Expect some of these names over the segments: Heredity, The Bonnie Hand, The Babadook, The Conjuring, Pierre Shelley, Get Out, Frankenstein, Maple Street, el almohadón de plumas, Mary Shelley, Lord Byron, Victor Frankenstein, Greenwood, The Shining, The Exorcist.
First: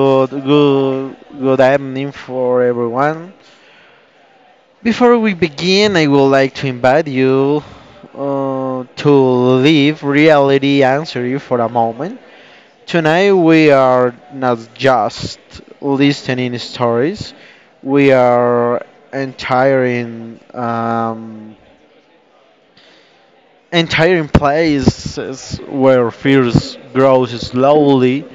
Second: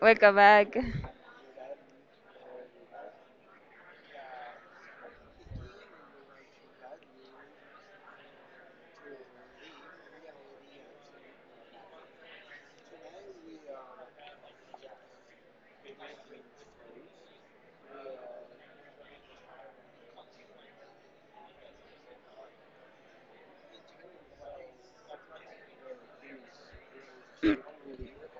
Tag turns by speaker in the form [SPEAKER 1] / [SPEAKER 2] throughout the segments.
[SPEAKER 1] Good,
[SPEAKER 2] Welcome back.
[SPEAKER 1] good, good evening for everyone. Before we begin, I would like to invite you to leave reality answer you for a moment. Tonight we are not just listening stories; we are entering entire places where fears grows slowly,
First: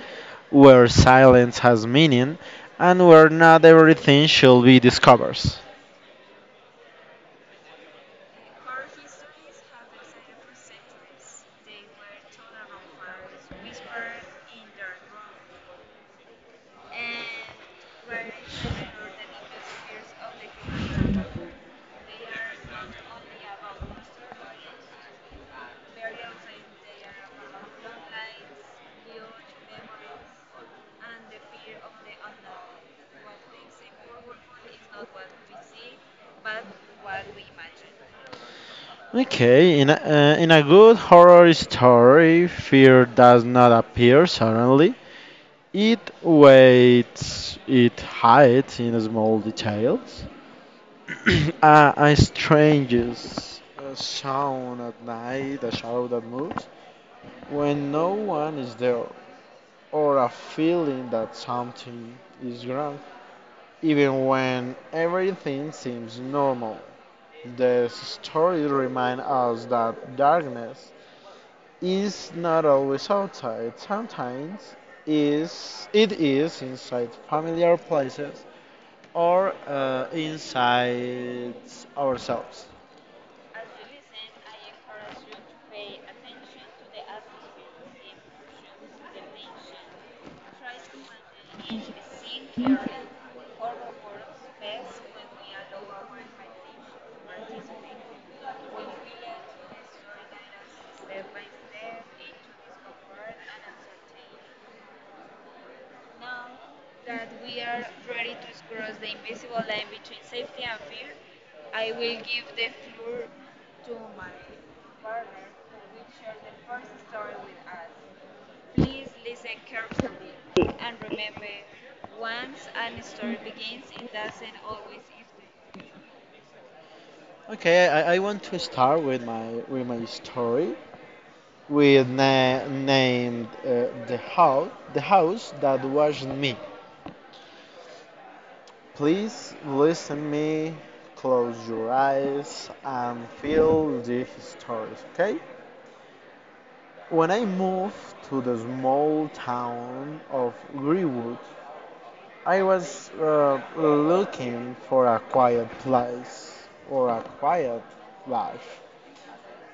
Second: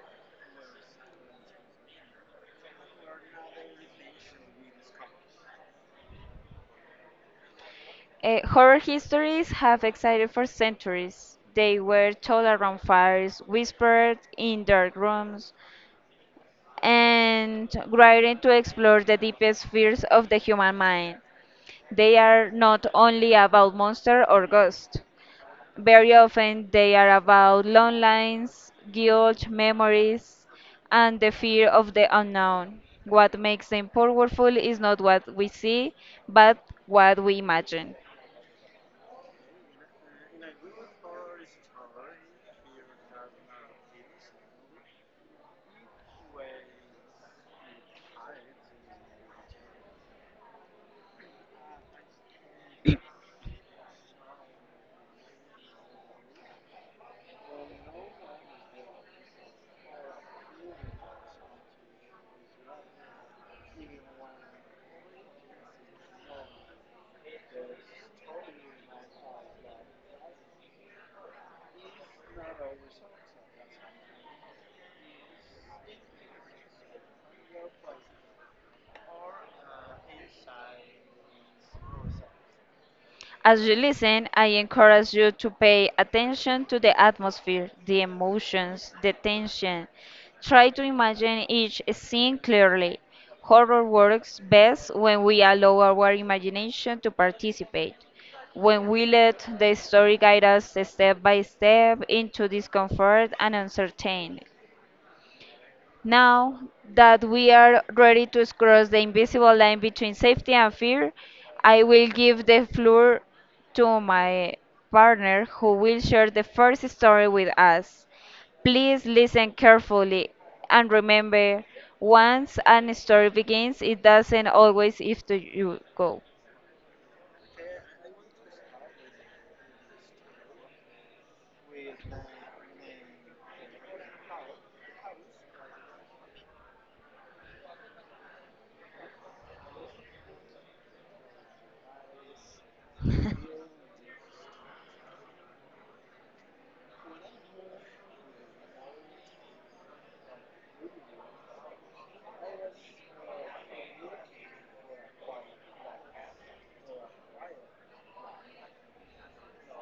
[SPEAKER 1] where silence has meaning, and where not everything shall be discovered.
[SPEAKER 2] Horror histories have existed for centuries. They were told around fires, whispered in dark rooms, and grind to explore the deepest fears of the human mind. They are not only about monsters or ghosts. Very often, they are about long lines, guilt, memories, and the fear of the unknown. What makes them powerful is not what we see, but what we imagine.
[SPEAKER 1] Okay, in a good horror story, fear does not appear suddenly. It waits, it hides in small details. A sound at night, a shadow that moves, when no one is there. Or a feeling that something is wrong, even when everything seems normal. The story reminds us that darkness is not always outside, sometimes is it is inside familiar places or inside ourselves.
[SPEAKER 2] As you listen, I encourage you to pay attention to the atmosphere, the emotions, the tension. Try to imagine each scene clearly. Horror works best when we allow our imagination to participate, when we let the story guide us step by step into discomfort and uncertainty. Now that we are ready to cross the invisible line between safety and fear, I will give the floor to my partner who will share the first story with us. Please listen carefully and remember once a story begins, it doesn't always have to you go.
[SPEAKER 1] Okay, I want to start with my story. We named the house that wasn't me. Please listen me, close your eyes and feel these stories, okay? When I moved to the small town of Greenwood, I was looking for a quiet place or a quiet life.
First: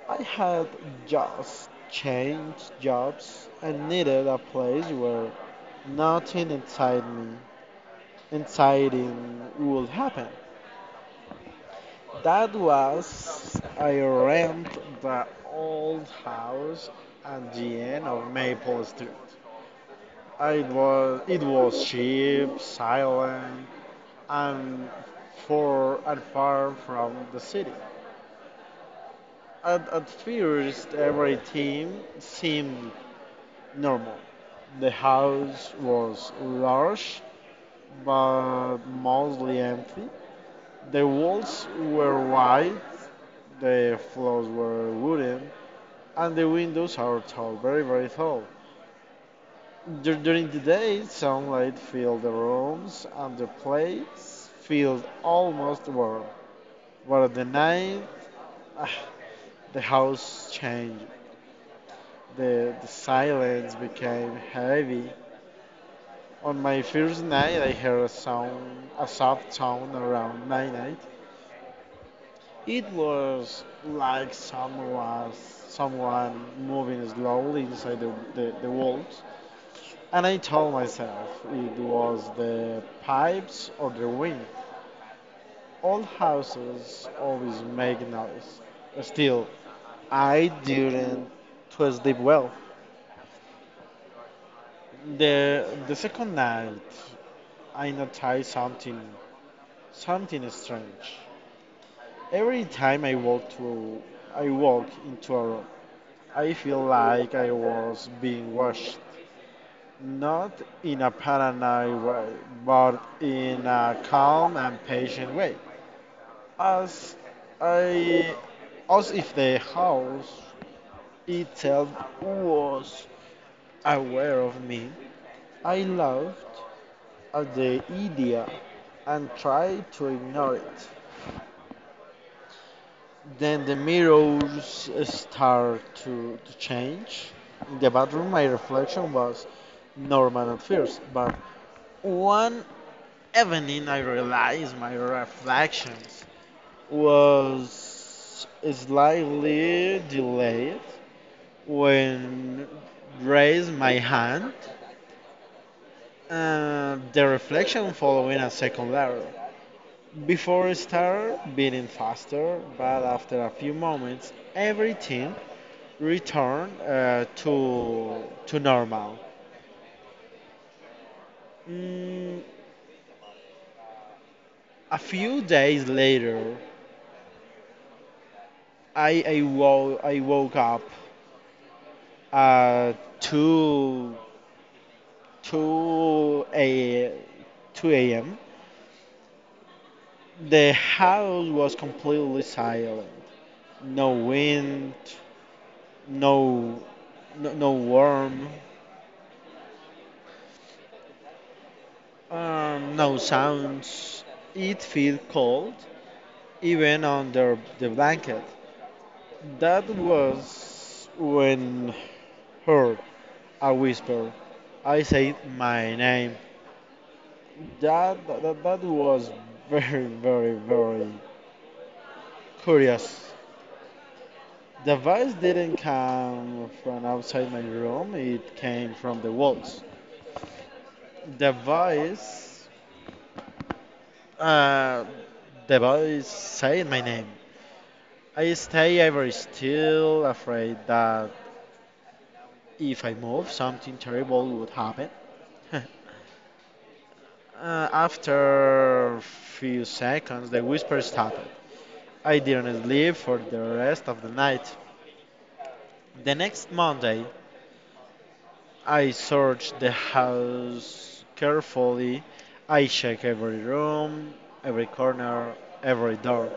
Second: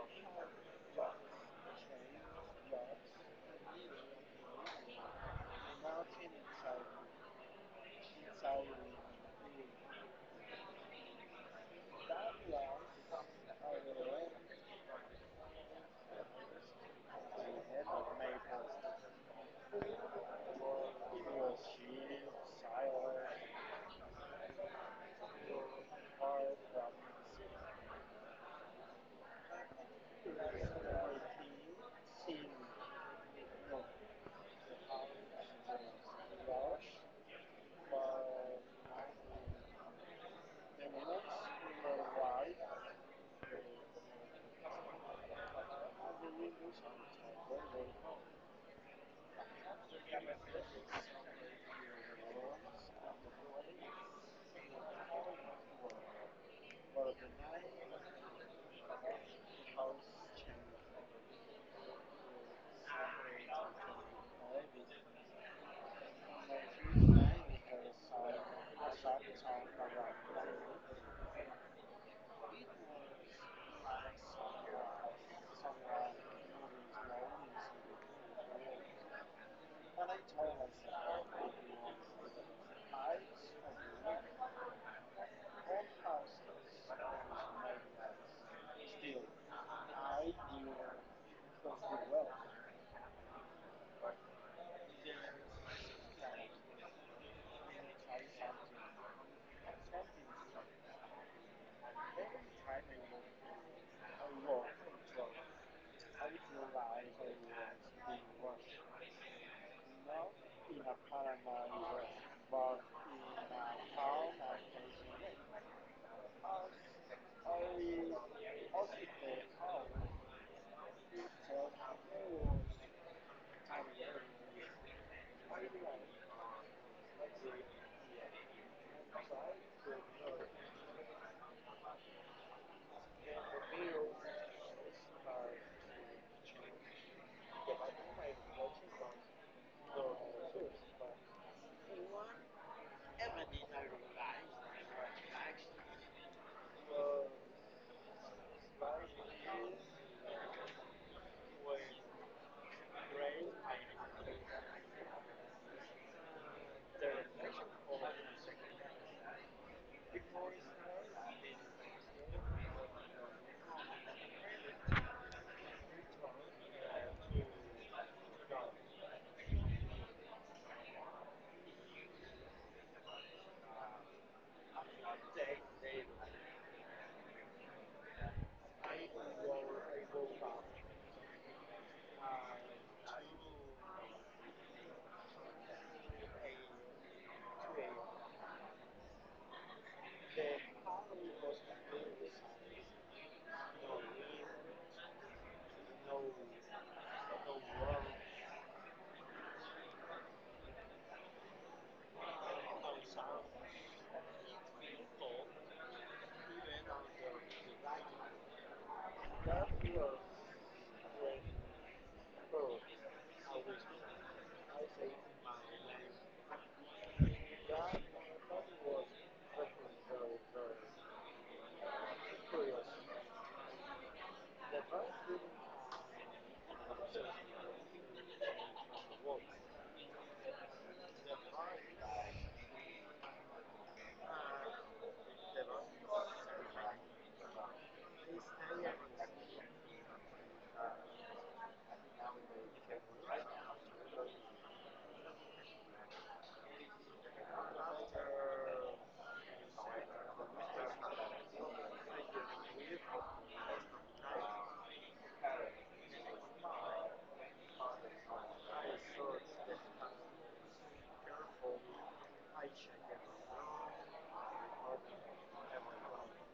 [SPEAKER 1] I had just changed jobs and needed a place where nothing inside exciting would happen. That was, I rent the old house at the end of Maple Street. It was cheap, silent, and far from the city. At first, everything seemed normal. The house was large but mostly empty. The walls were white, the floors were wooden, and the windows are tall, very, very tall. During the day, sunlight filled the rooms and the place felt almost warm. But at the night, ah, the house changed. The silence became heavy. On my first night, I heard a sound, a soft sound around midnight. It was like someone moving slowly inside the walls. And I told myself it was the pipes or the wind. All houses always make noise. Still, I didn't to sleep well. The second night, I noticed something strange. Every time I walk through, I walk into a room. I feel like I was being watched, not in a paranoid way, but in a calm and patient way, as I, as if the house itself was aware of me. I laughed at the idea and tried to ignore it. Then the mirrors start to change. In the bathroom, my reflection was normal at first, but one evening I realized my reflections was slightly delayed when raised my hand and the reflection following a second letter. Before it started beating faster, but after a few moments, everything return to normal. Mm, a few days later, I woke up at 2 2 a 2 a.m. The house was completely silent. No wind, no no warm, no sounds. It felt cold, even under the blanket. That was when heard a whisper. I said my name. That was very curious. The voice didn't come from outside my room, it came from the walls. The voice, uh, the voice said my name. I stay very still, afraid that if I move, something terrible would happen. After few seconds, the whisper stopped. I didn't sleep for the rest of the night. The next Monday, I searched the house carefully. I checked every room, every corner, every door.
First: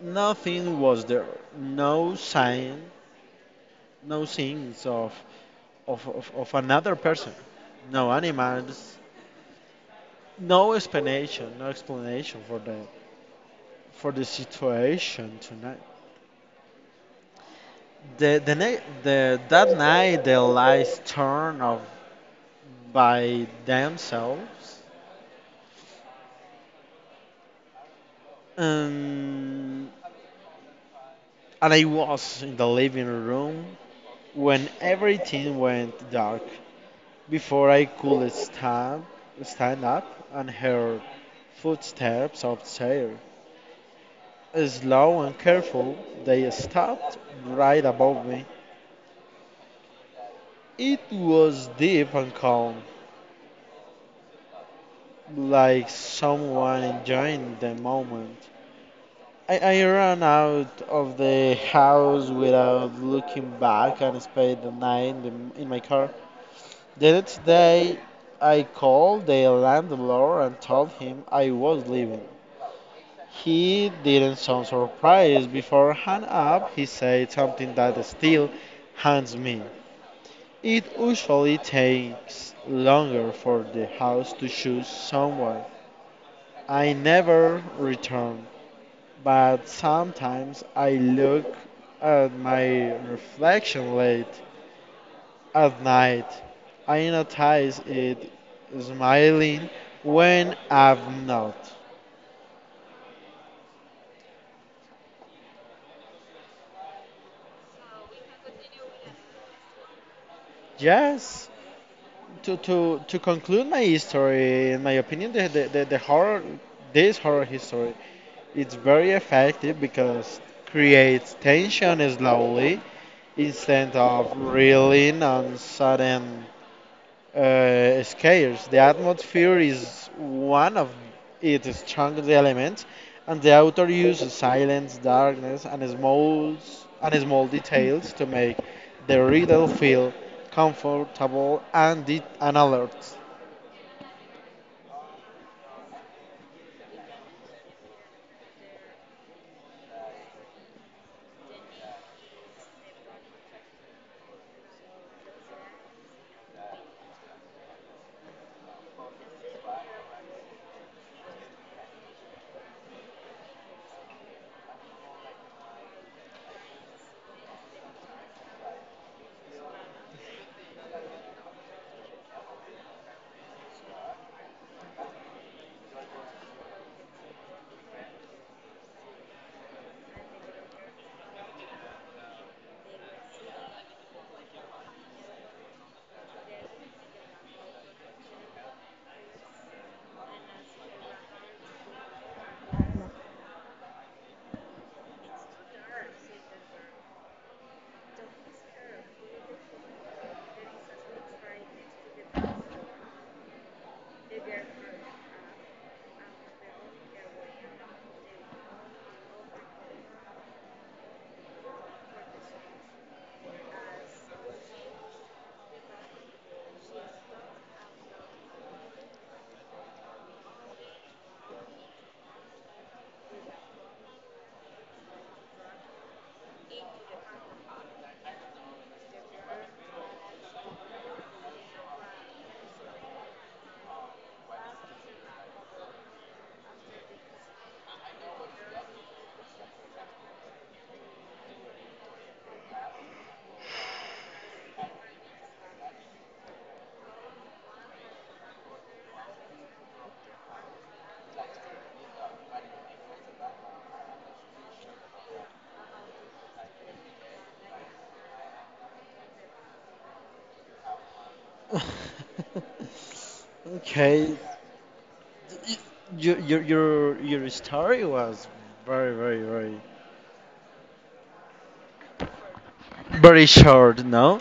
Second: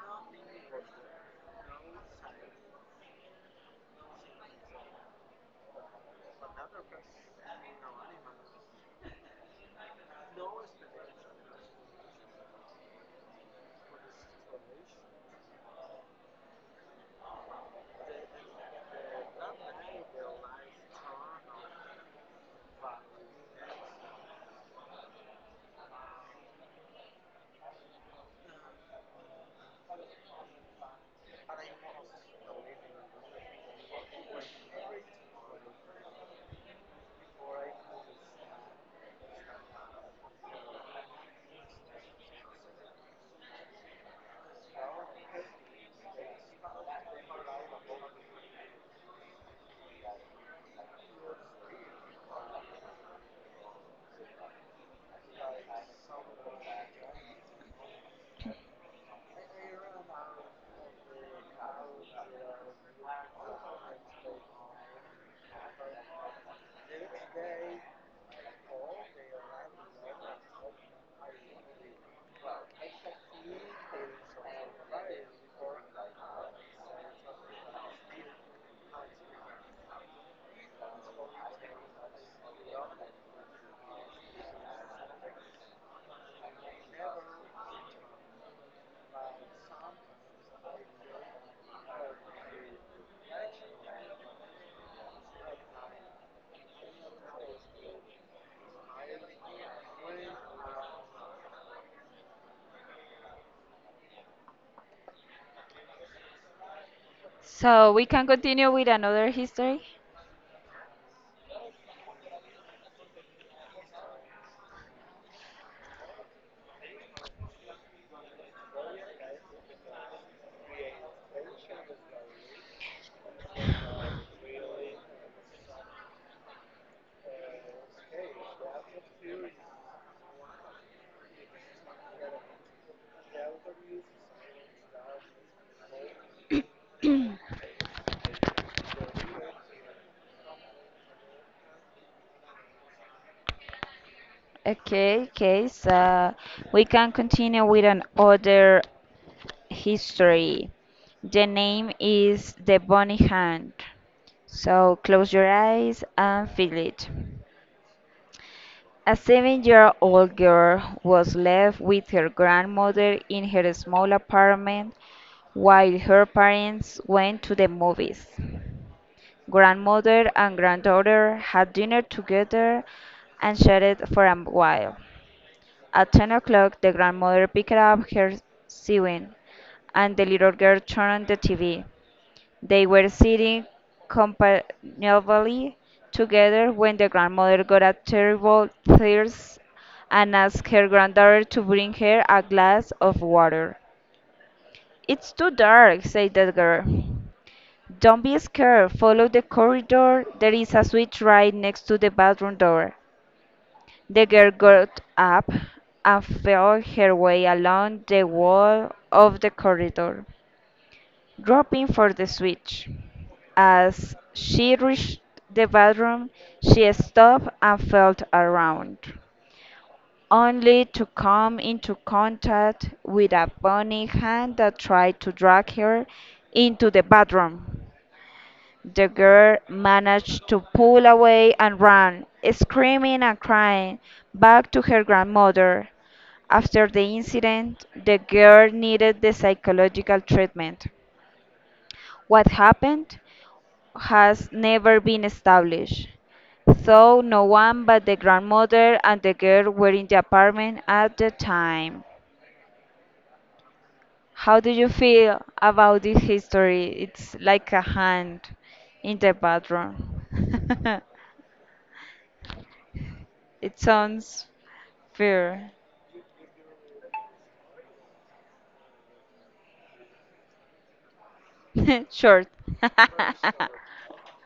[SPEAKER 1] Nothing was there. No sign, no signs of another person. No animals, no explanation for that, for the situation tonight. The that night the lights turned off by themselves. Um, and I was in the living room when everything went dark. Before I could stand up and heard footsteps upstairs. Slow and careful, they stopped right above me. It was deep and calm, like someone enjoying the moment. I ran out of the house without looking back and spent the night in my car. The next day, I called the landlord and told him I was leaving. He didn't sound surprised. Before hang up, he said something that still haunts me. It usually takes longer for the house to choose someone. I never returned, but sometimes I look at my reflection late at night. I notice it smiling when I'm not.
[SPEAKER 2] So we can continue with another history.
[SPEAKER 1] Yes, to conclude my story, in my opinion, this horror history, it's very effective because creates tension slowly instead of reeling on sudden scarce. The atmosphere is one of its strongest elements, and the author uses silence, darkness, and small details to make the reader feel comfortable and alert.
[SPEAKER 2] Okay, okay, so we can continue with another history. The name is the Bonnie Hand. So close your eyes and feel it. A 7-year old girl was left with her grandmother in her small apartment while her parents went to the movies. Grandmother and granddaughter had dinner together and chatted for a while. At 10 o'clock, the grandmother picked up her sewing and the little girl turned on the TV. They were sitting companionably together when the grandmother got a terrible thirst and asked her granddaughter to bring her a glass of water. It's too dark, said the girl. Don't be scared. Follow the corridor. There is a switch right next to the bathroom door. The girl got up and felt her way along the wall of the corridor. Dropping for the switch. As she reached the bathroom, she stopped and felt around, only to come into contact with a bony hand that tried to drag her into the bathroom. The girl managed to pull away and ran, screaming and crying, back to her grandmother. After the incident, the girl needed the psychological treatment. What happened has never been established, though no one but the grandmother and the girl were in the apartment at the time. How do you feel about this history? It's like a hand in the bathroom. It
[SPEAKER 1] Okay,
[SPEAKER 2] sounds fair,
[SPEAKER 1] your story was very very very
[SPEAKER 2] short.
[SPEAKER 1] very short, no?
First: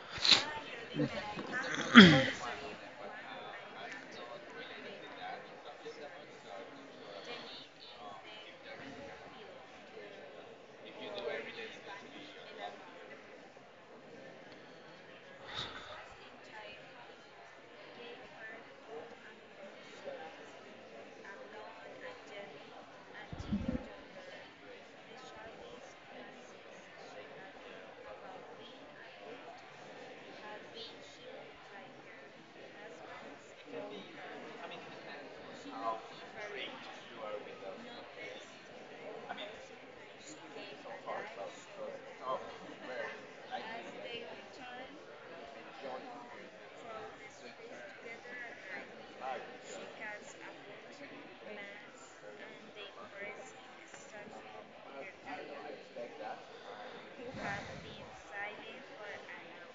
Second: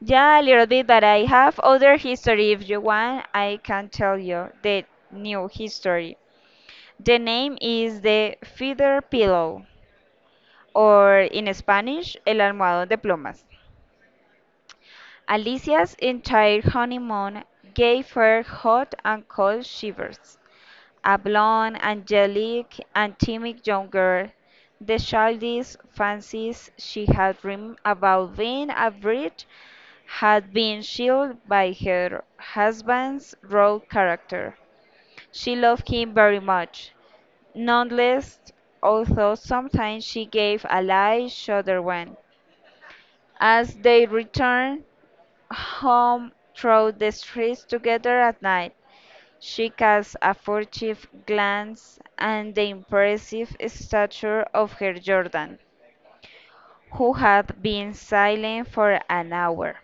[SPEAKER 2] Yeah, a little bit, but I have other history. If you want, I can tell you the new history. The name is the feather pillow, or in Spanish, el almohadón de plumas. Alicia's entire honeymoon gave her hot and cold shivers. A blonde, angelic, and timid young girl, the childish fancies she had dreamed about being a bride had been chilled by her husband's raw character. She loved him very much, nonetheless, although sometimes she gave a light shudder when, as they return home through the streets together at night. She casts a furtive glance at the impressive stature of her Jordan, who had been silent for an hour.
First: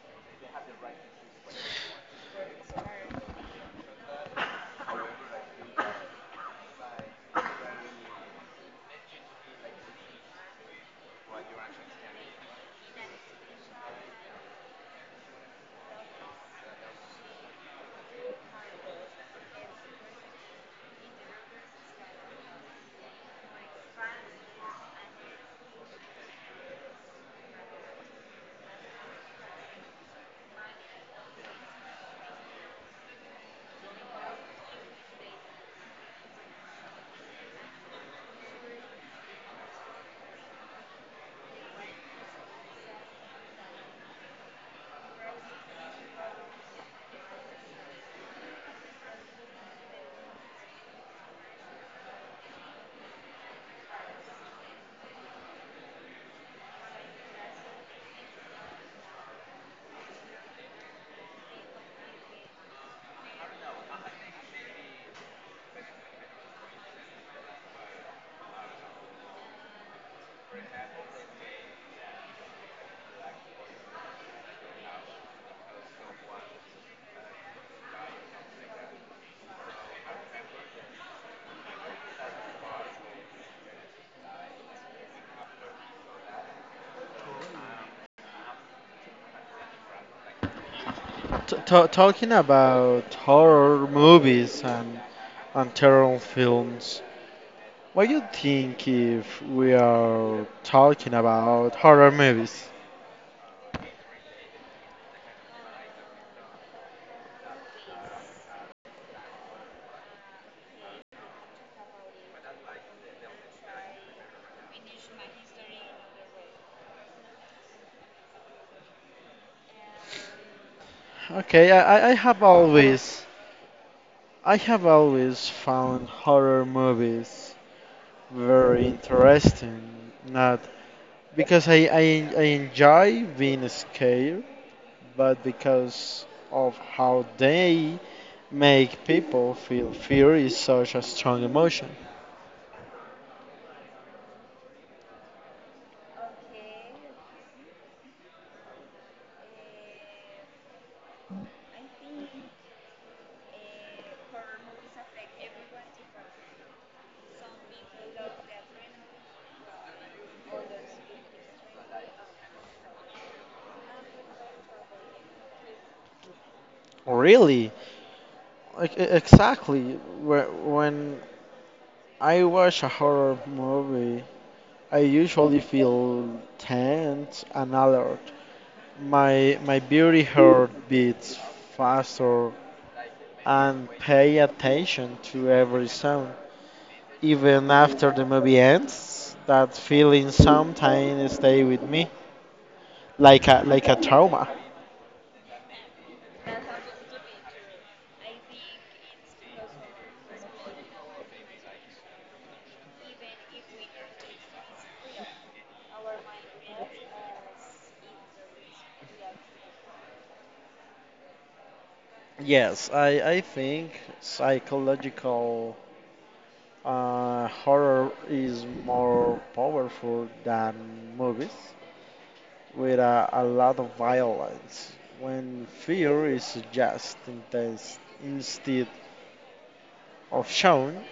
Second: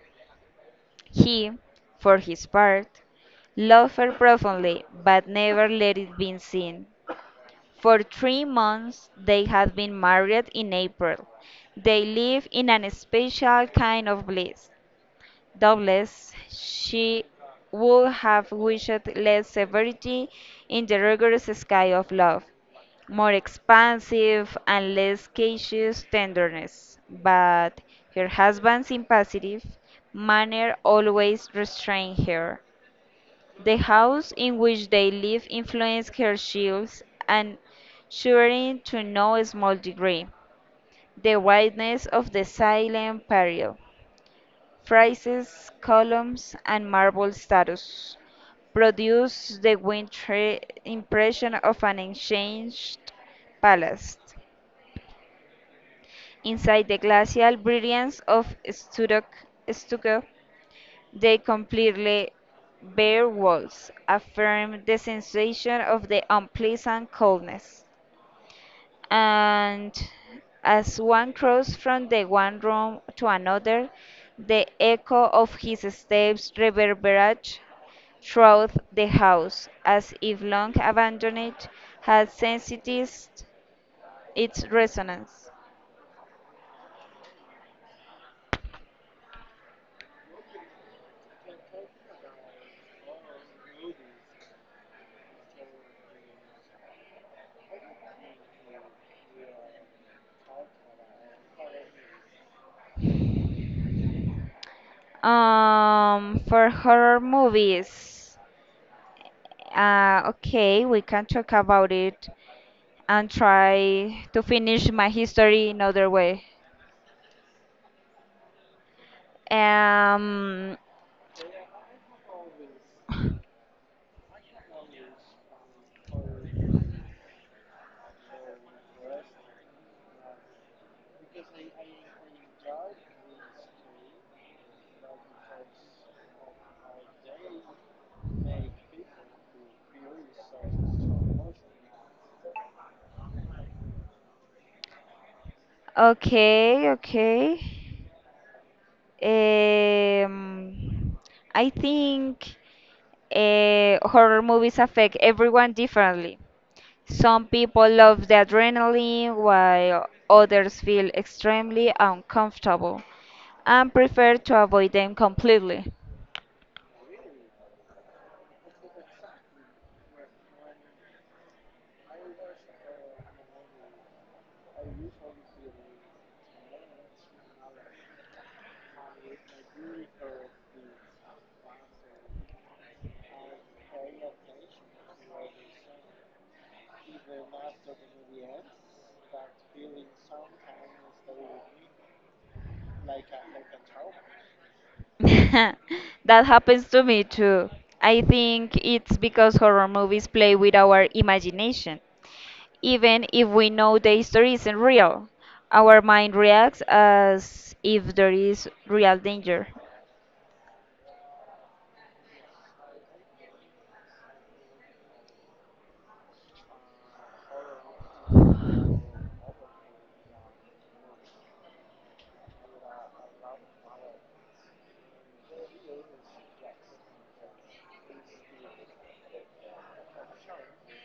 [SPEAKER 2] He, for his part, loved her profoundly, but never let it be seen. For 3 months they had been married in April. They live in an special kind of bliss. Doubtless, she would have wished less severity in the rigorous sky of love, more expansive and less cautious tenderness, but her husband's impassive manner always restrained her. The house in which they live influenced her shields and shivering to no small degree. The whiteness of the silent peril, friezes, columns, and marble statues produce the wintry impression of an ancient palace. Inside the glacial brilliance of stucco, the completely bare walls affirm the sensation of the unpleasant coldness. And as one crossed from the one room to another, the echo of his steps reverberated throughout the house, as if long abandoned had sensitized its resonance.
[SPEAKER 1] Talking about horror movies and terror films, what do you think if we are talking about horror movies?
[SPEAKER 2] For horror movies, okay, we can talk about it and try to finish my history another way. Um,
[SPEAKER 1] Okay, I have always found horror movies very interesting. Not because I enjoy being scared, but because of how they make people feel fear is such a strong emotion.
[SPEAKER 2] Okay, okay. Um, I think horror movies affect everyone differently. Some people love the adrenaline, while others feel extremely uncomfortable and prefer to avoid them completely.
[SPEAKER 1] Really? Like, exactly. When I watch a horror movie, I usually feel tense and alert. My beauty heart beats faster and pay attention to every sound. Even after the movie ends, that feeling sometimes stay with me, like a trauma.
[SPEAKER 2] That happens to me too. I think it's because horror movies play with our imagination. Even if we know the history isn't real, our mind reacts as if there is real danger.
[SPEAKER 1] Yes, I think psychological horror is more powerful than movies with a lot of violence. When fear is just intense instead of shown,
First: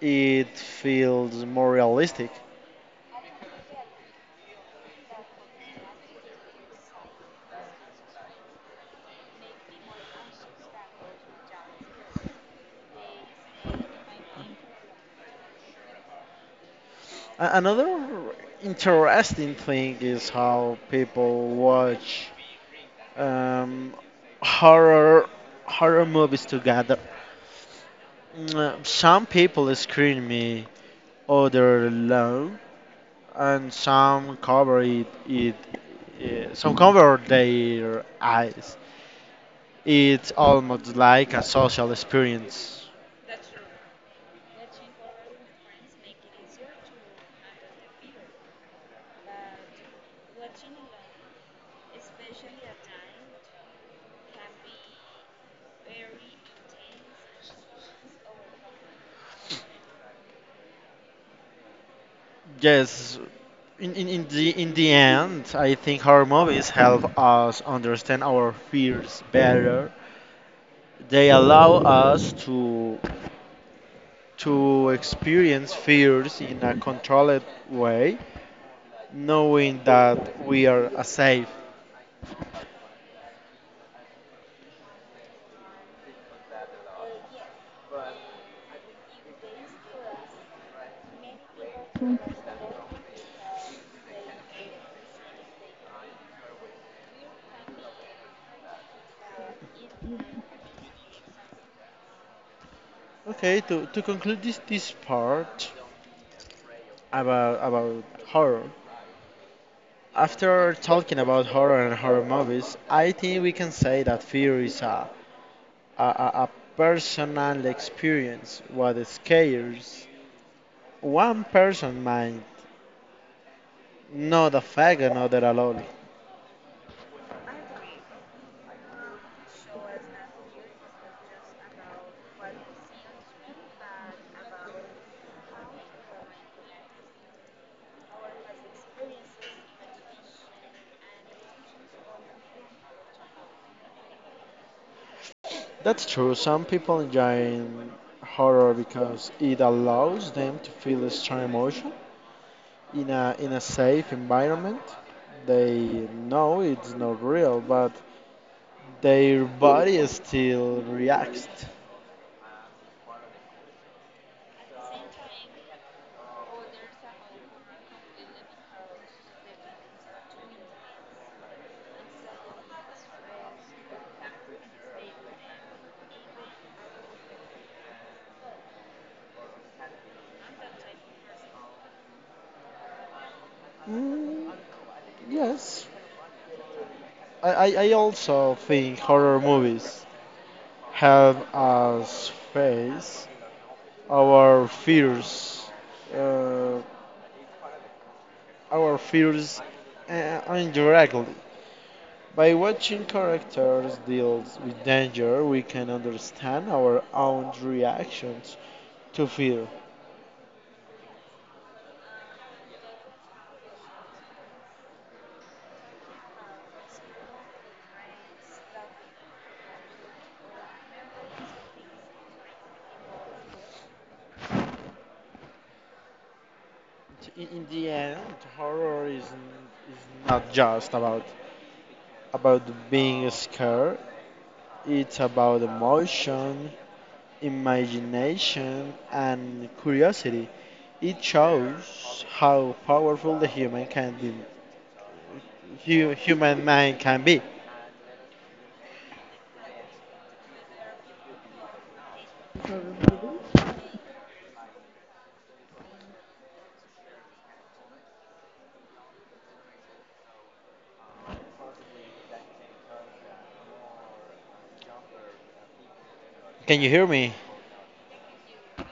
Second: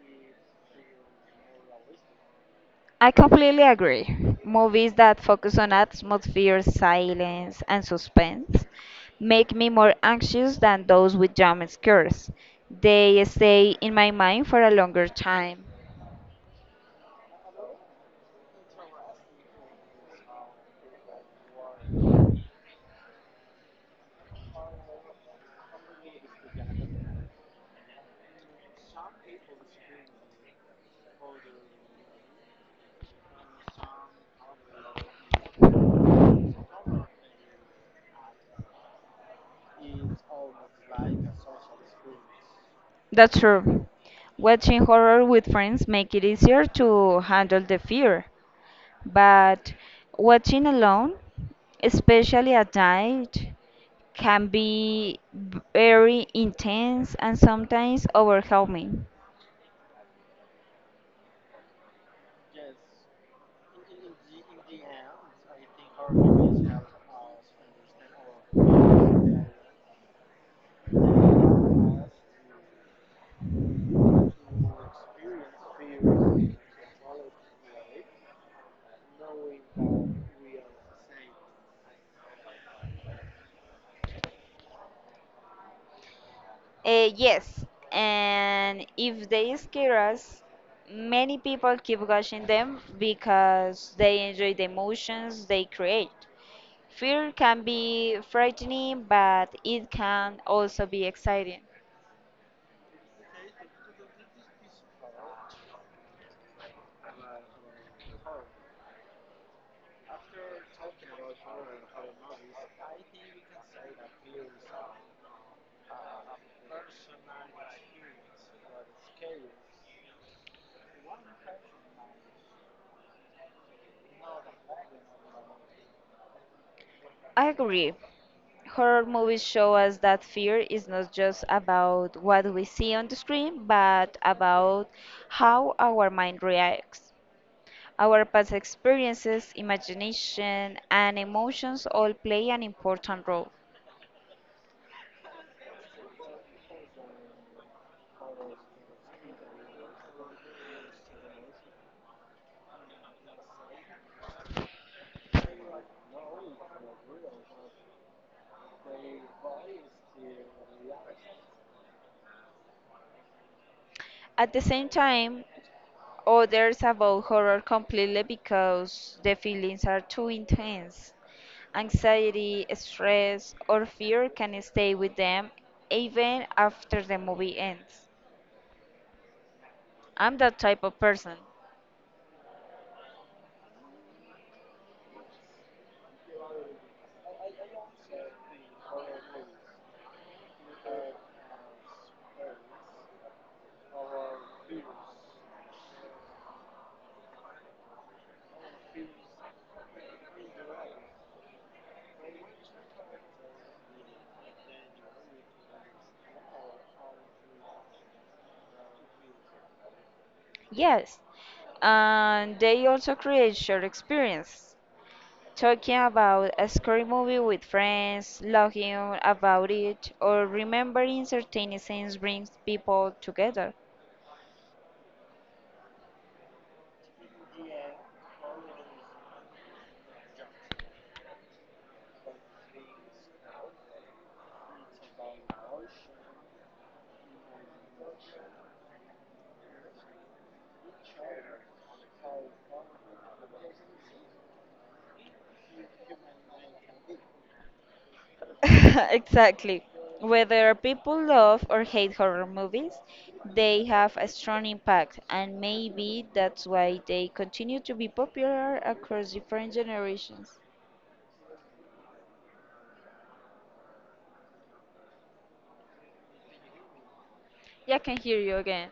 [SPEAKER 1] it feels more realistic.
[SPEAKER 2] I completely agree. Movies that focus on atmosphere, silence, and suspense make me more anxious than those with jump scares. They stay in my mind for a longer time.
[SPEAKER 1] Another interesting thing is how people watch um, horror horror movies together. Some people scream me other low, and some cover their eyes. It's almost like a social experience.
[SPEAKER 2] That's true. Watching horror with friends make it easier to handle the fear, but watching alone, especially at night, can be very intense and sometimes overwhelming.
[SPEAKER 1] Yes, in the end, I think horror movies help us understand our fears better. They allow us to experience fears in a controlled way, knowing that we are safe.
[SPEAKER 2] Yes, and if they scare us, many people keep watching them because they enjoy the emotions they create. Fear can be frightening, but it can also be exciting.
[SPEAKER 1] Okay, to conclude this part about horror. After talking about horror and horror movies, I think we can say that fear is a, a, a personal experience. What scares one person might not affect another at all.
[SPEAKER 2] I agree. Horror movies show us that fear is not just about what we see on the screen, but about how our mind reacts. Our past experiences, imagination, and emotions all play an important role.
[SPEAKER 1] That's true. Some people enjoy horror because it allows them to feel a strong emotion in a safe environment. They know it's not real, but their body still reacts.
[SPEAKER 2] At the same time, others avoid horror completely because the feelings are too intense. Anxiety, stress, or fear can stay with them even after the movie ends. I'm that type of person.
[SPEAKER 1] Mm, yes, I also think horror movies help us face our fears, uh, our fears indirectly. By watching characters deal with danger, we can understand our own reactions to fear.
[SPEAKER 2] Yes, and they also create shared experience. Talking about a scary movie with friends, laughing about it, or remembering certain scenes brings people together.
[SPEAKER 1] In the end, horror is, not just about being scared. It's about emotion, imagination, and curiosity. It shows how powerful the human can be, hu- human mind can be.
[SPEAKER 2] Exactly. Whether people love or hate horror movies, they have a strong impact, and maybe that's why they continue to be popular across different generations.
[SPEAKER 1] Can you hear me?
[SPEAKER 2] Yeah, I can hear you again.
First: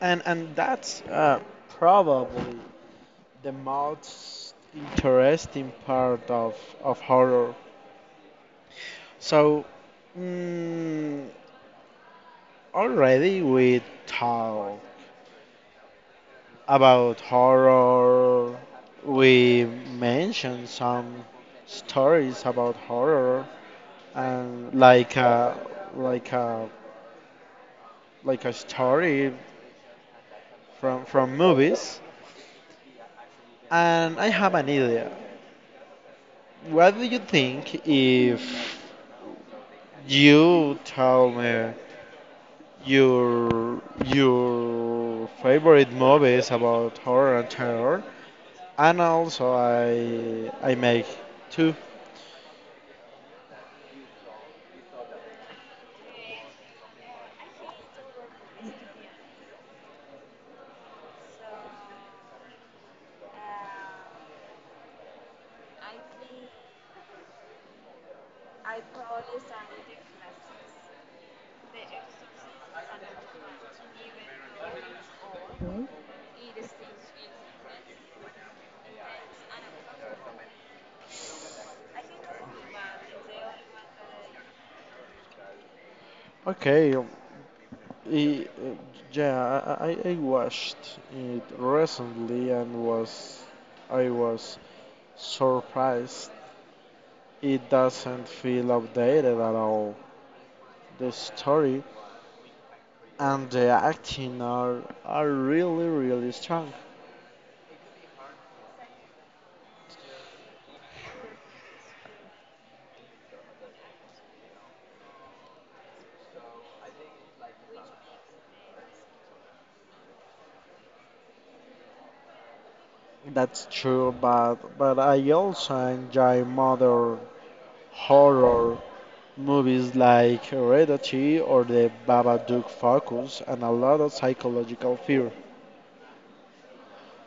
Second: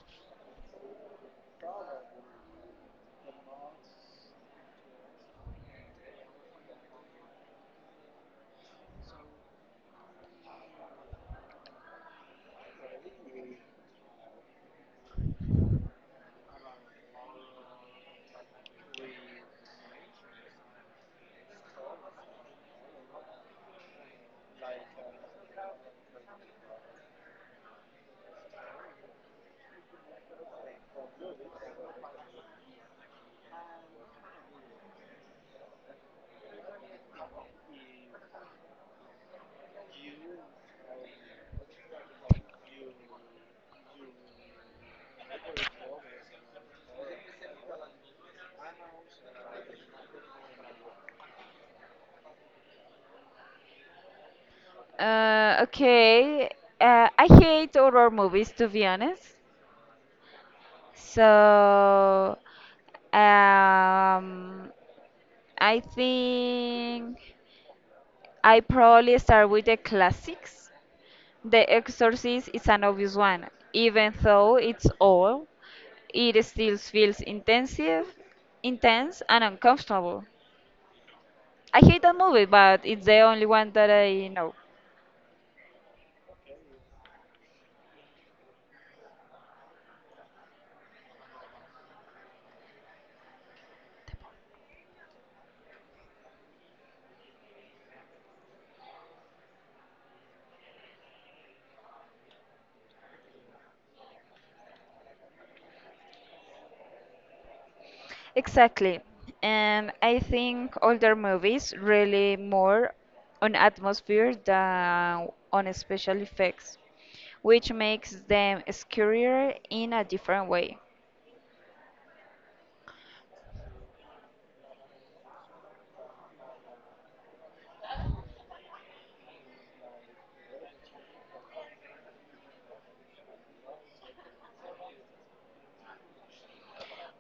[SPEAKER 1] And that's probably the most interesting part of horror. So, mm, already we talked about horror. We mentioned some stories about horror, and like a like a story from movies. And I have an idea. What do you think if you tell me your your favorite movies about horror and terror, and also I make two.
[SPEAKER 2] Okay, I hate horror movies to be honest. So, um, I think I probably start with the classics. The Exorcist is an obvious one. Even though it's old, it still feels intense and uncomfortable. I hate that movie, but it's the only one that I know.
[SPEAKER 1] Okay, Y- uh, yeah, I watched it recently and was I was surprised. It doesn't feel outdated at all. The story and the acting are really strong.
[SPEAKER 2] Exactly. And I think older movies really more on atmosphere than on special effects, which makes them scarier in a different way.
[SPEAKER 1] That's true, but I also enjoy modern horror movies like Heredity or The Babadook Focus and a lot of psychological fear.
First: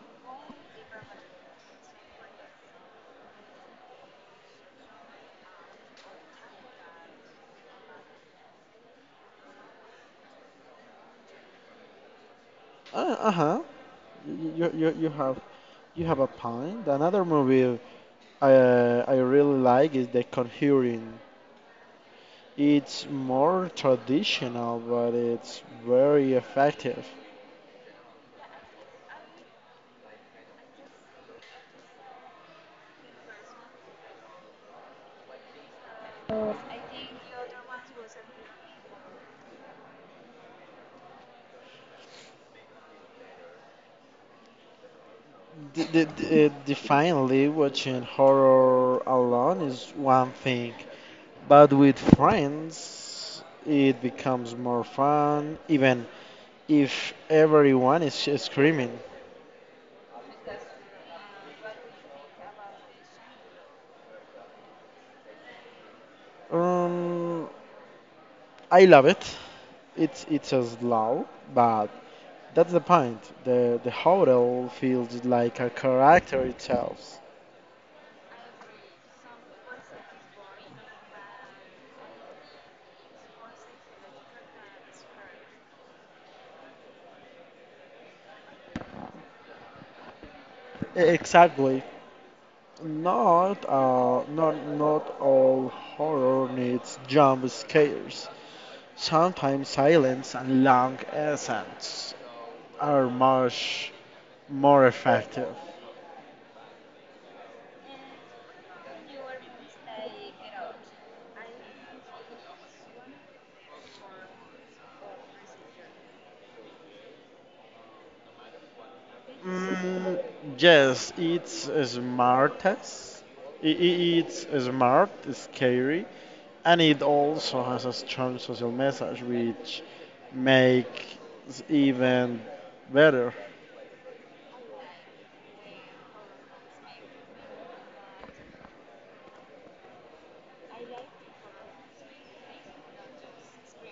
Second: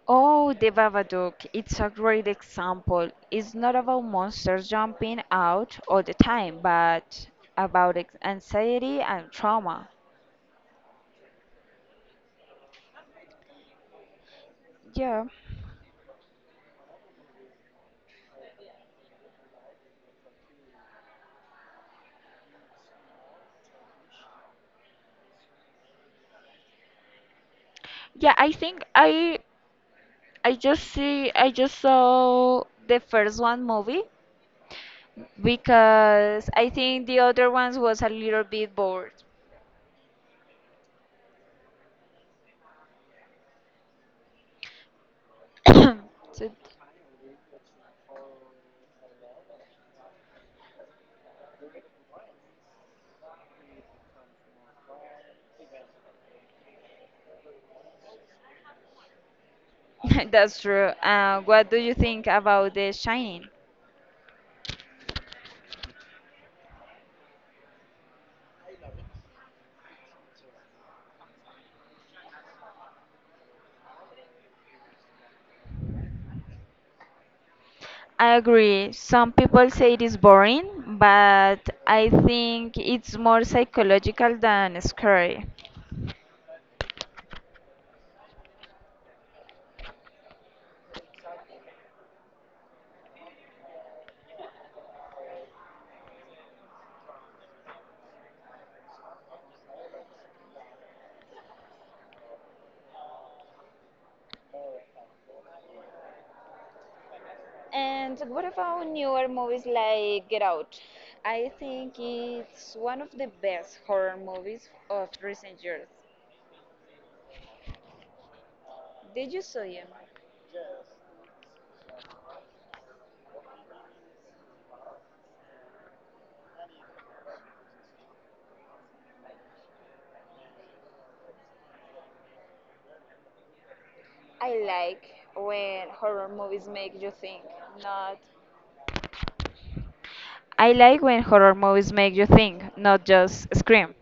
[SPEAKER 2] Oh, the Babadook. It's a great example. It's not about monsters jumping out all the time, but about anxiety and trauma.
[SPEAKER 1] Uh-huh. You, you, you
[SPEAKER 2] Yeah.
[SPEAKER 1] have you have a point. Another movie I really like is The Conjuring. It's more traditional, but it's very effective.
[SPEAKER 2] Yeah, I think I just saw the first one movie because I think the other ones was a little bit bored. So
[SPEAKER 1] Definitely watching horror alone is one thing, but with friends it becomes more fun, even if everyone is screaming.
[SPEAKER 2] that's true. What do you think about The Shining?
[SPEAKER 1] Um, I love it. It's a slow, but that's the point. The hotel feels like a character itself.
[SPEAKER 2] I agree. Some people say it is boring, but I think it's more psychological than scary.
[SPEAKER 1] Exactly. Not all horror needs jump scares. Sometimes silence and long essence are much more effective.
[SPEAKER 2] And what about newer movies like Get Out? I think it's one of the best horror movies of recent years. Did you saw it?
[SPEAKER 1] Mm, yes, it's smart. As- I- It's smart, scary, and it also has a strong social message, which makes even better.
[SPEAKER 2] I like when horror movies make you think, not I like when horror movies make you think, not just scream.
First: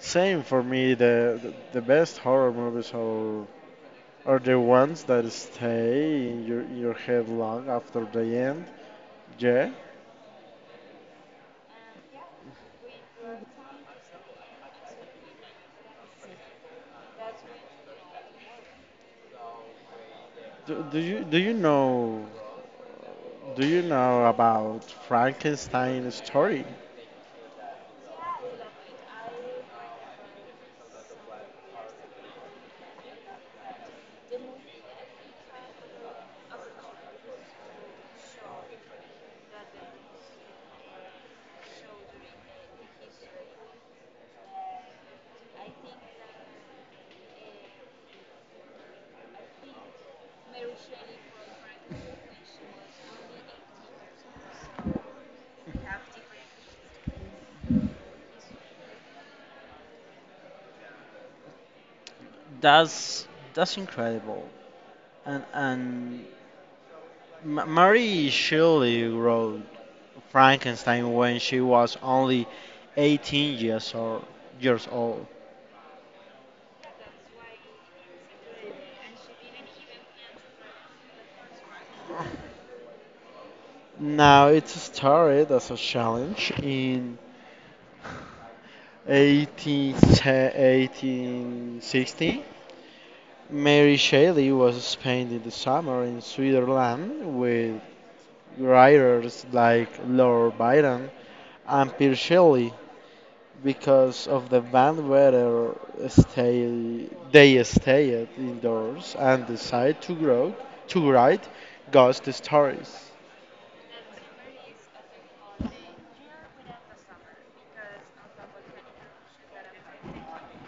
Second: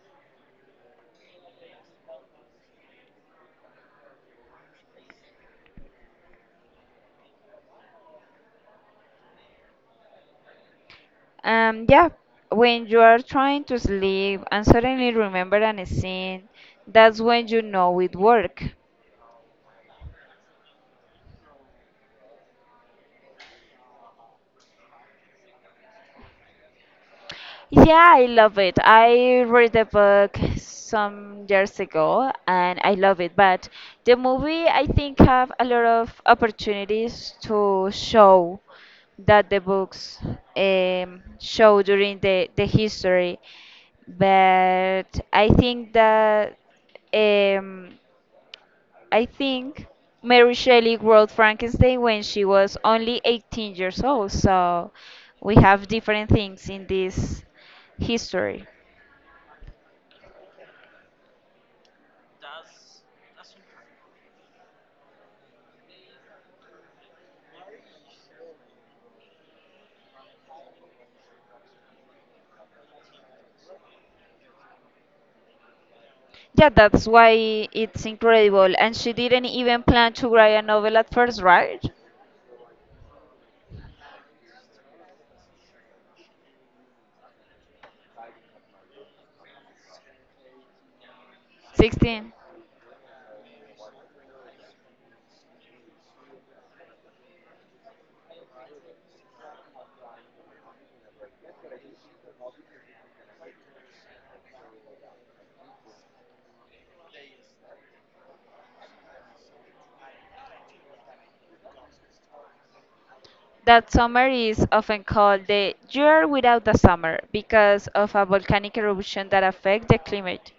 [SPEAKER 1] Same for me. The best horror movies are the ones that stay in your head long after the end. Yeah.
[SPEAKER 2] Yeah, when you are trying to sleep and suddenly remember an scene, that's when you know it worked.
[SPEAKER 1] Do, do you do you know? Do you know about Frankenstein's story?
[SPEAKER 2] Yeah, I love it. I read the book some years ago and I love it, but the movie I think have a lot of opportunities to show that the books show during the history. But I think that um, I think Mary Shelley wrote Frankenstein when she was only 18 years old, so we have different things in this history.
[SPEAKER 1] That's that's incredible. And Mary Shelley wrote Frankenstein when she was only 18 years old.
[SPEAKER 2] Yeah, that's why it's incredible. And she didn't even plan to write a novel at first, right?
[SPEAKER 1] Now it started as a challenge in 181860.
[SPEAKER 2] 16.
[SPEAKER 1] Mary Shelley was spending the summer in Switzerland with writers like Lord Byron and Pierre Shelley because of the bad weather stay they stayed indoors and decided to write ghost stories.
[SPEAKER 2] That summer is often called the year without a summer because of a volcanic eruption that affects the climate.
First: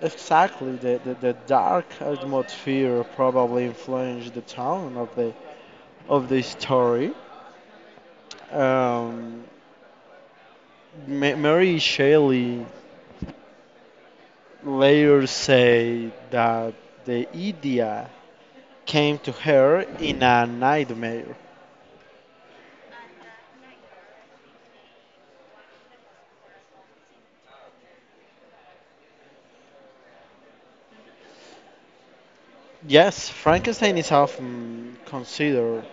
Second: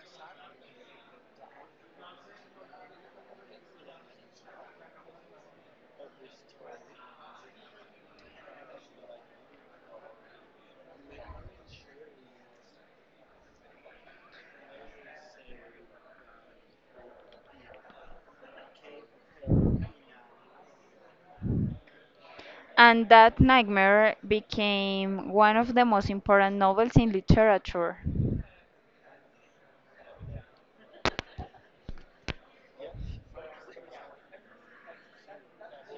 [SPEAKER 1] Exactly the dark atmosphere probably influenced the tone of the story. Um, Mary Shelley later said that the idea came to her in a nightmare.
[SPEAKER 2] And that nightmare became one of the most important novels in literature.
[SPEAKER 1] Yes, Frankenstein is often considered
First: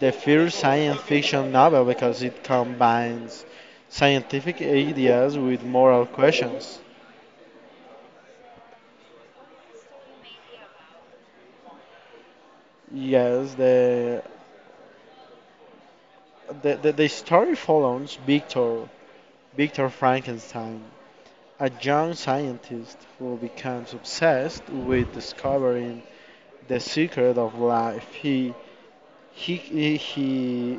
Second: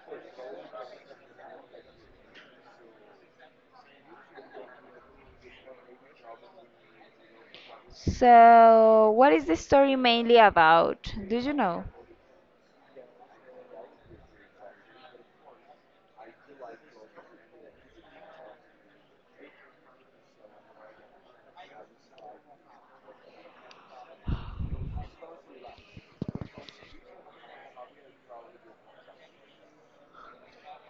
[SPEAKER 1] the first science fiction novel because it combines scientific ideas with moral questions.
[SPEAKER 2] So, what is the story mainly about? Do you know?
[SPEAKER 1] Yes, the story follows Victor Frankenstein, a young scientist who becomes obsessed with discovering the secret of life. He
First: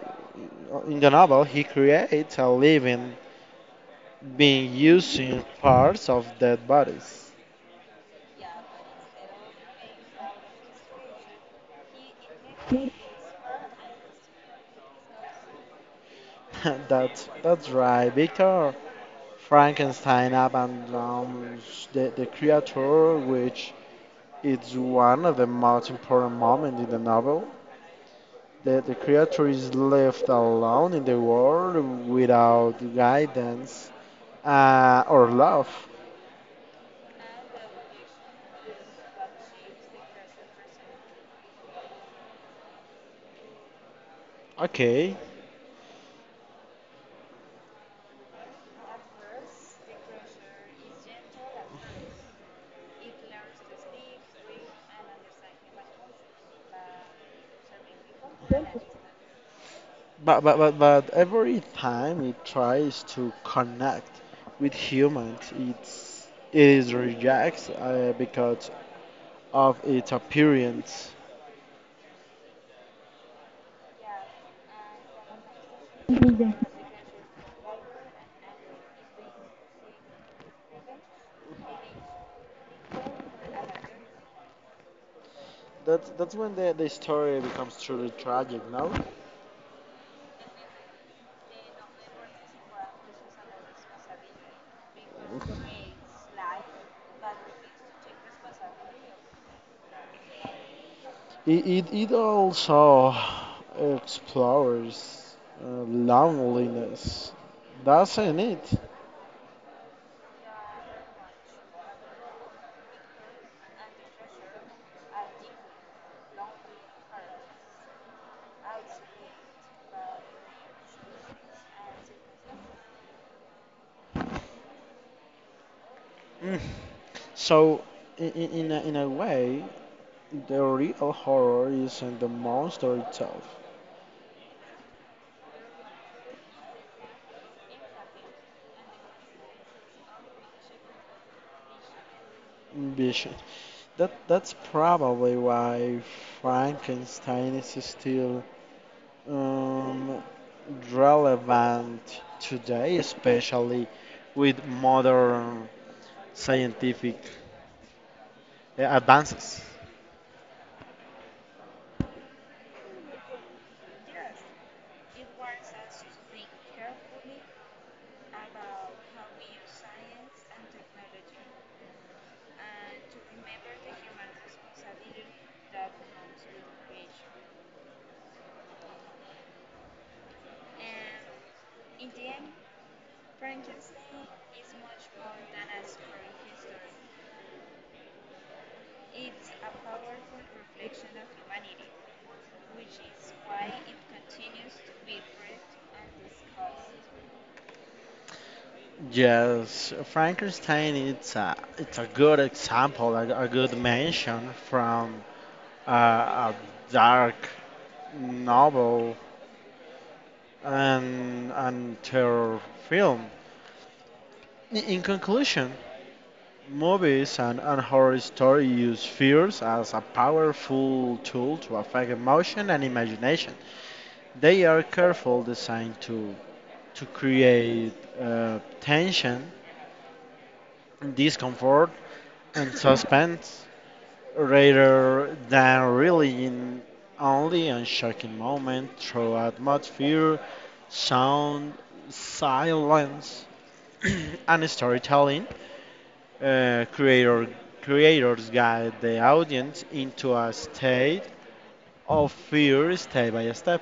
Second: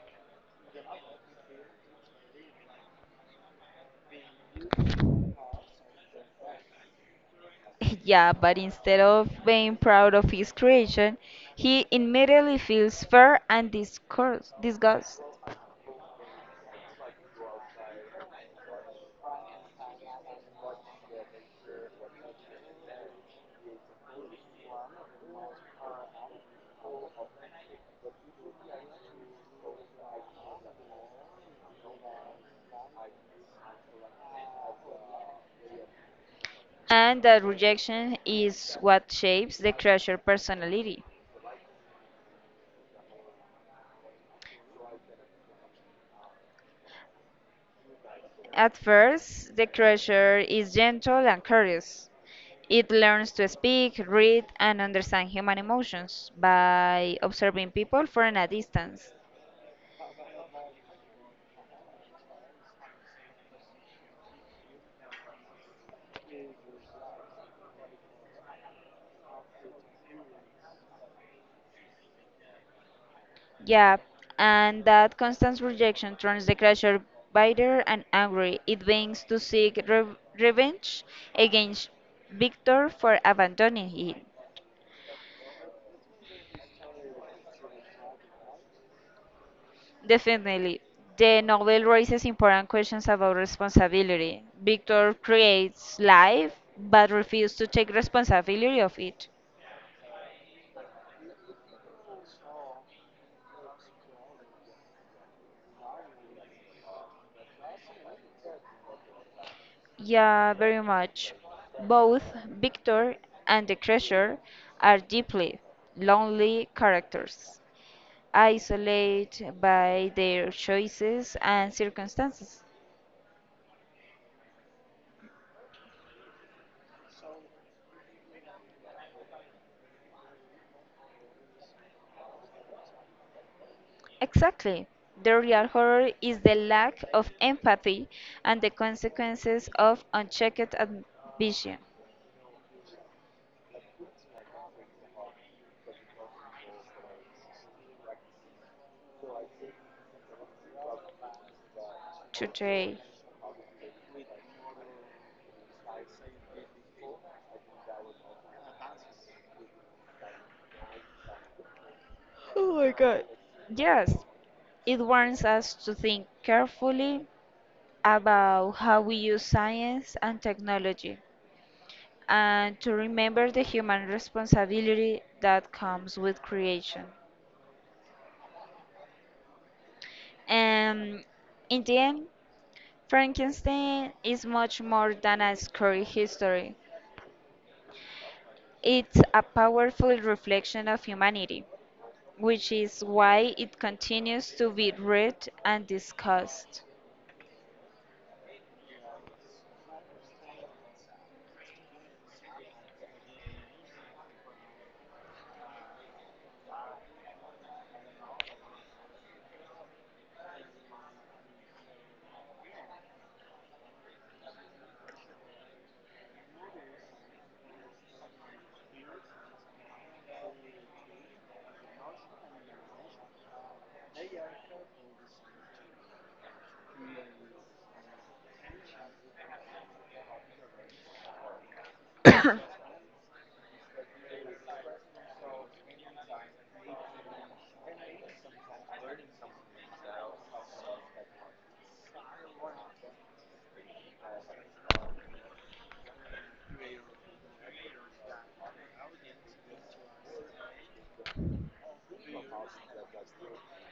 [SPEAKER 1] in the novel he creates a living being using parts of dead bodies.
[SPEAKER 2] Yeah, but instead of being proud of his creation, he immediately feels fear and disgust.
[SPEAKER 1] That's right, Victor Frankenstein abandons the creature, which is one of the most important moments in the novel. The creature is left alone in the world without guidance or love.
[SPEAKER 2] And that rejection is what shapes the creature personality.
[SPEAKER 1] Okay,
[SPEAKER 2] At first, the creature is gentle and curious. It learns to speak, read, and understand human emotions by observing people from a distance.
[SPEAKER 1] but every time it tries to connect with humans, it is rejects because of its appearance.
[SPEAKER 2] Yeah, and that constant rejection turns the crusher bitter and angry. It begins to seek revenge against Victor for abandoning him.
[SPEAKER 1] That's when the story becomes truly tragic, no?
[SPEAKER 2] Definitely, the novel raises important questions about responsibility. Victor creates life but refuses to take responsibility of it.
[SPEAKER 1] It also explores loneliness, doesn't it?
[SPEAKER 2] Yeah, very much. Both Victor and the Crusher are deeply lonely characters, isolate by their choices and circumstances.
[SPEAKER 1] Mm. So, in a way, the real horror isn't the monster itself.
[SPEAKER 2] Exactly. The real horror is the lack of empathy and the consequences of unchecked ambition.
[SPEAKER 1] Ambition. That's probably why Frankenstein is still um, relevant
[SPEAKER 2] Today,
[SPEAKER 1] today, especially with modern scientific advances.
[SPEAKER 2] oh yes, it warns us to think carefully about how we use science and technology and to remember the human responsibility that comes with creation. And in the end, Frankenstein is much more than a scary history. It's a powerful reflection of humanity, which is why it continues to be read and discussed.
[SPEAKER 1] Yes, Frankenstein it's a good example, a good mention from a dark novel and terror film. In conclusion, movies and horror stories use fears as a powerful tool to affect emotion and imagination. They are careful designed to create tension, discomfort, and suspense rather than really in only on shocking moment through atmosphere, sound, silence, and storytelling. uh, creator, Creators guide the audience into a state of fear step by step.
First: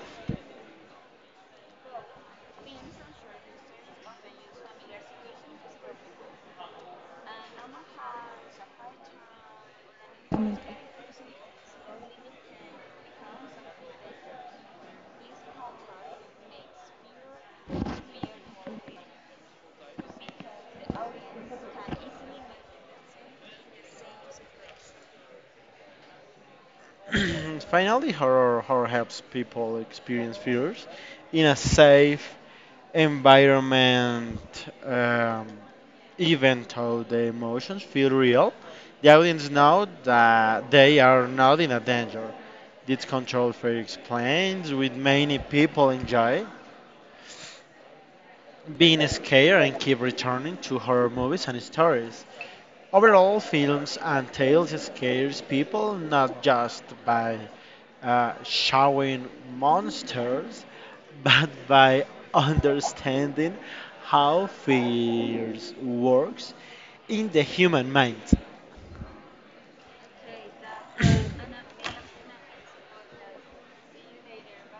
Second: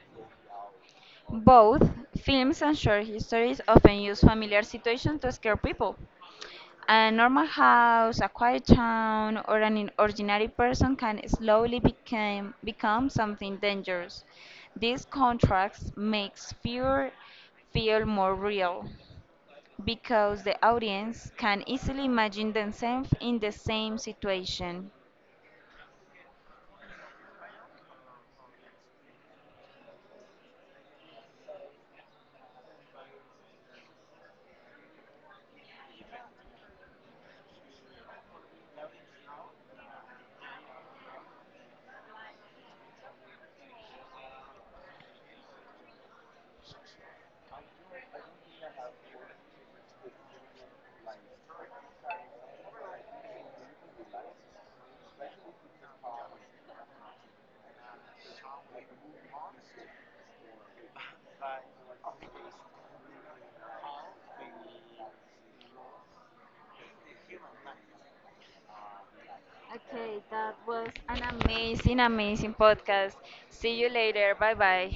[SPEAKER 2] Both films and short histories often use familiar situations to scare people. A normal house, a quiet town, or an ordinary person can slowly become something dangerous. These contrasts makes fear feel more real because the audience can easily imagine themselves in the same situation.
[SPEAKER 1] Finally, horror helps people experience fears in a safe environment. Even though the emotions feel real, the audience know that they are not in a danger. This control fair explains with many people enjoy being scared and keep returning to horror movies and stories. Overall, films and tales scares people not just by showing monsters, but by understanding how fear works in the human mind.
[SPEAKER 2] Okay, that was an amazing, amazing podcast. See you later. Bye bye.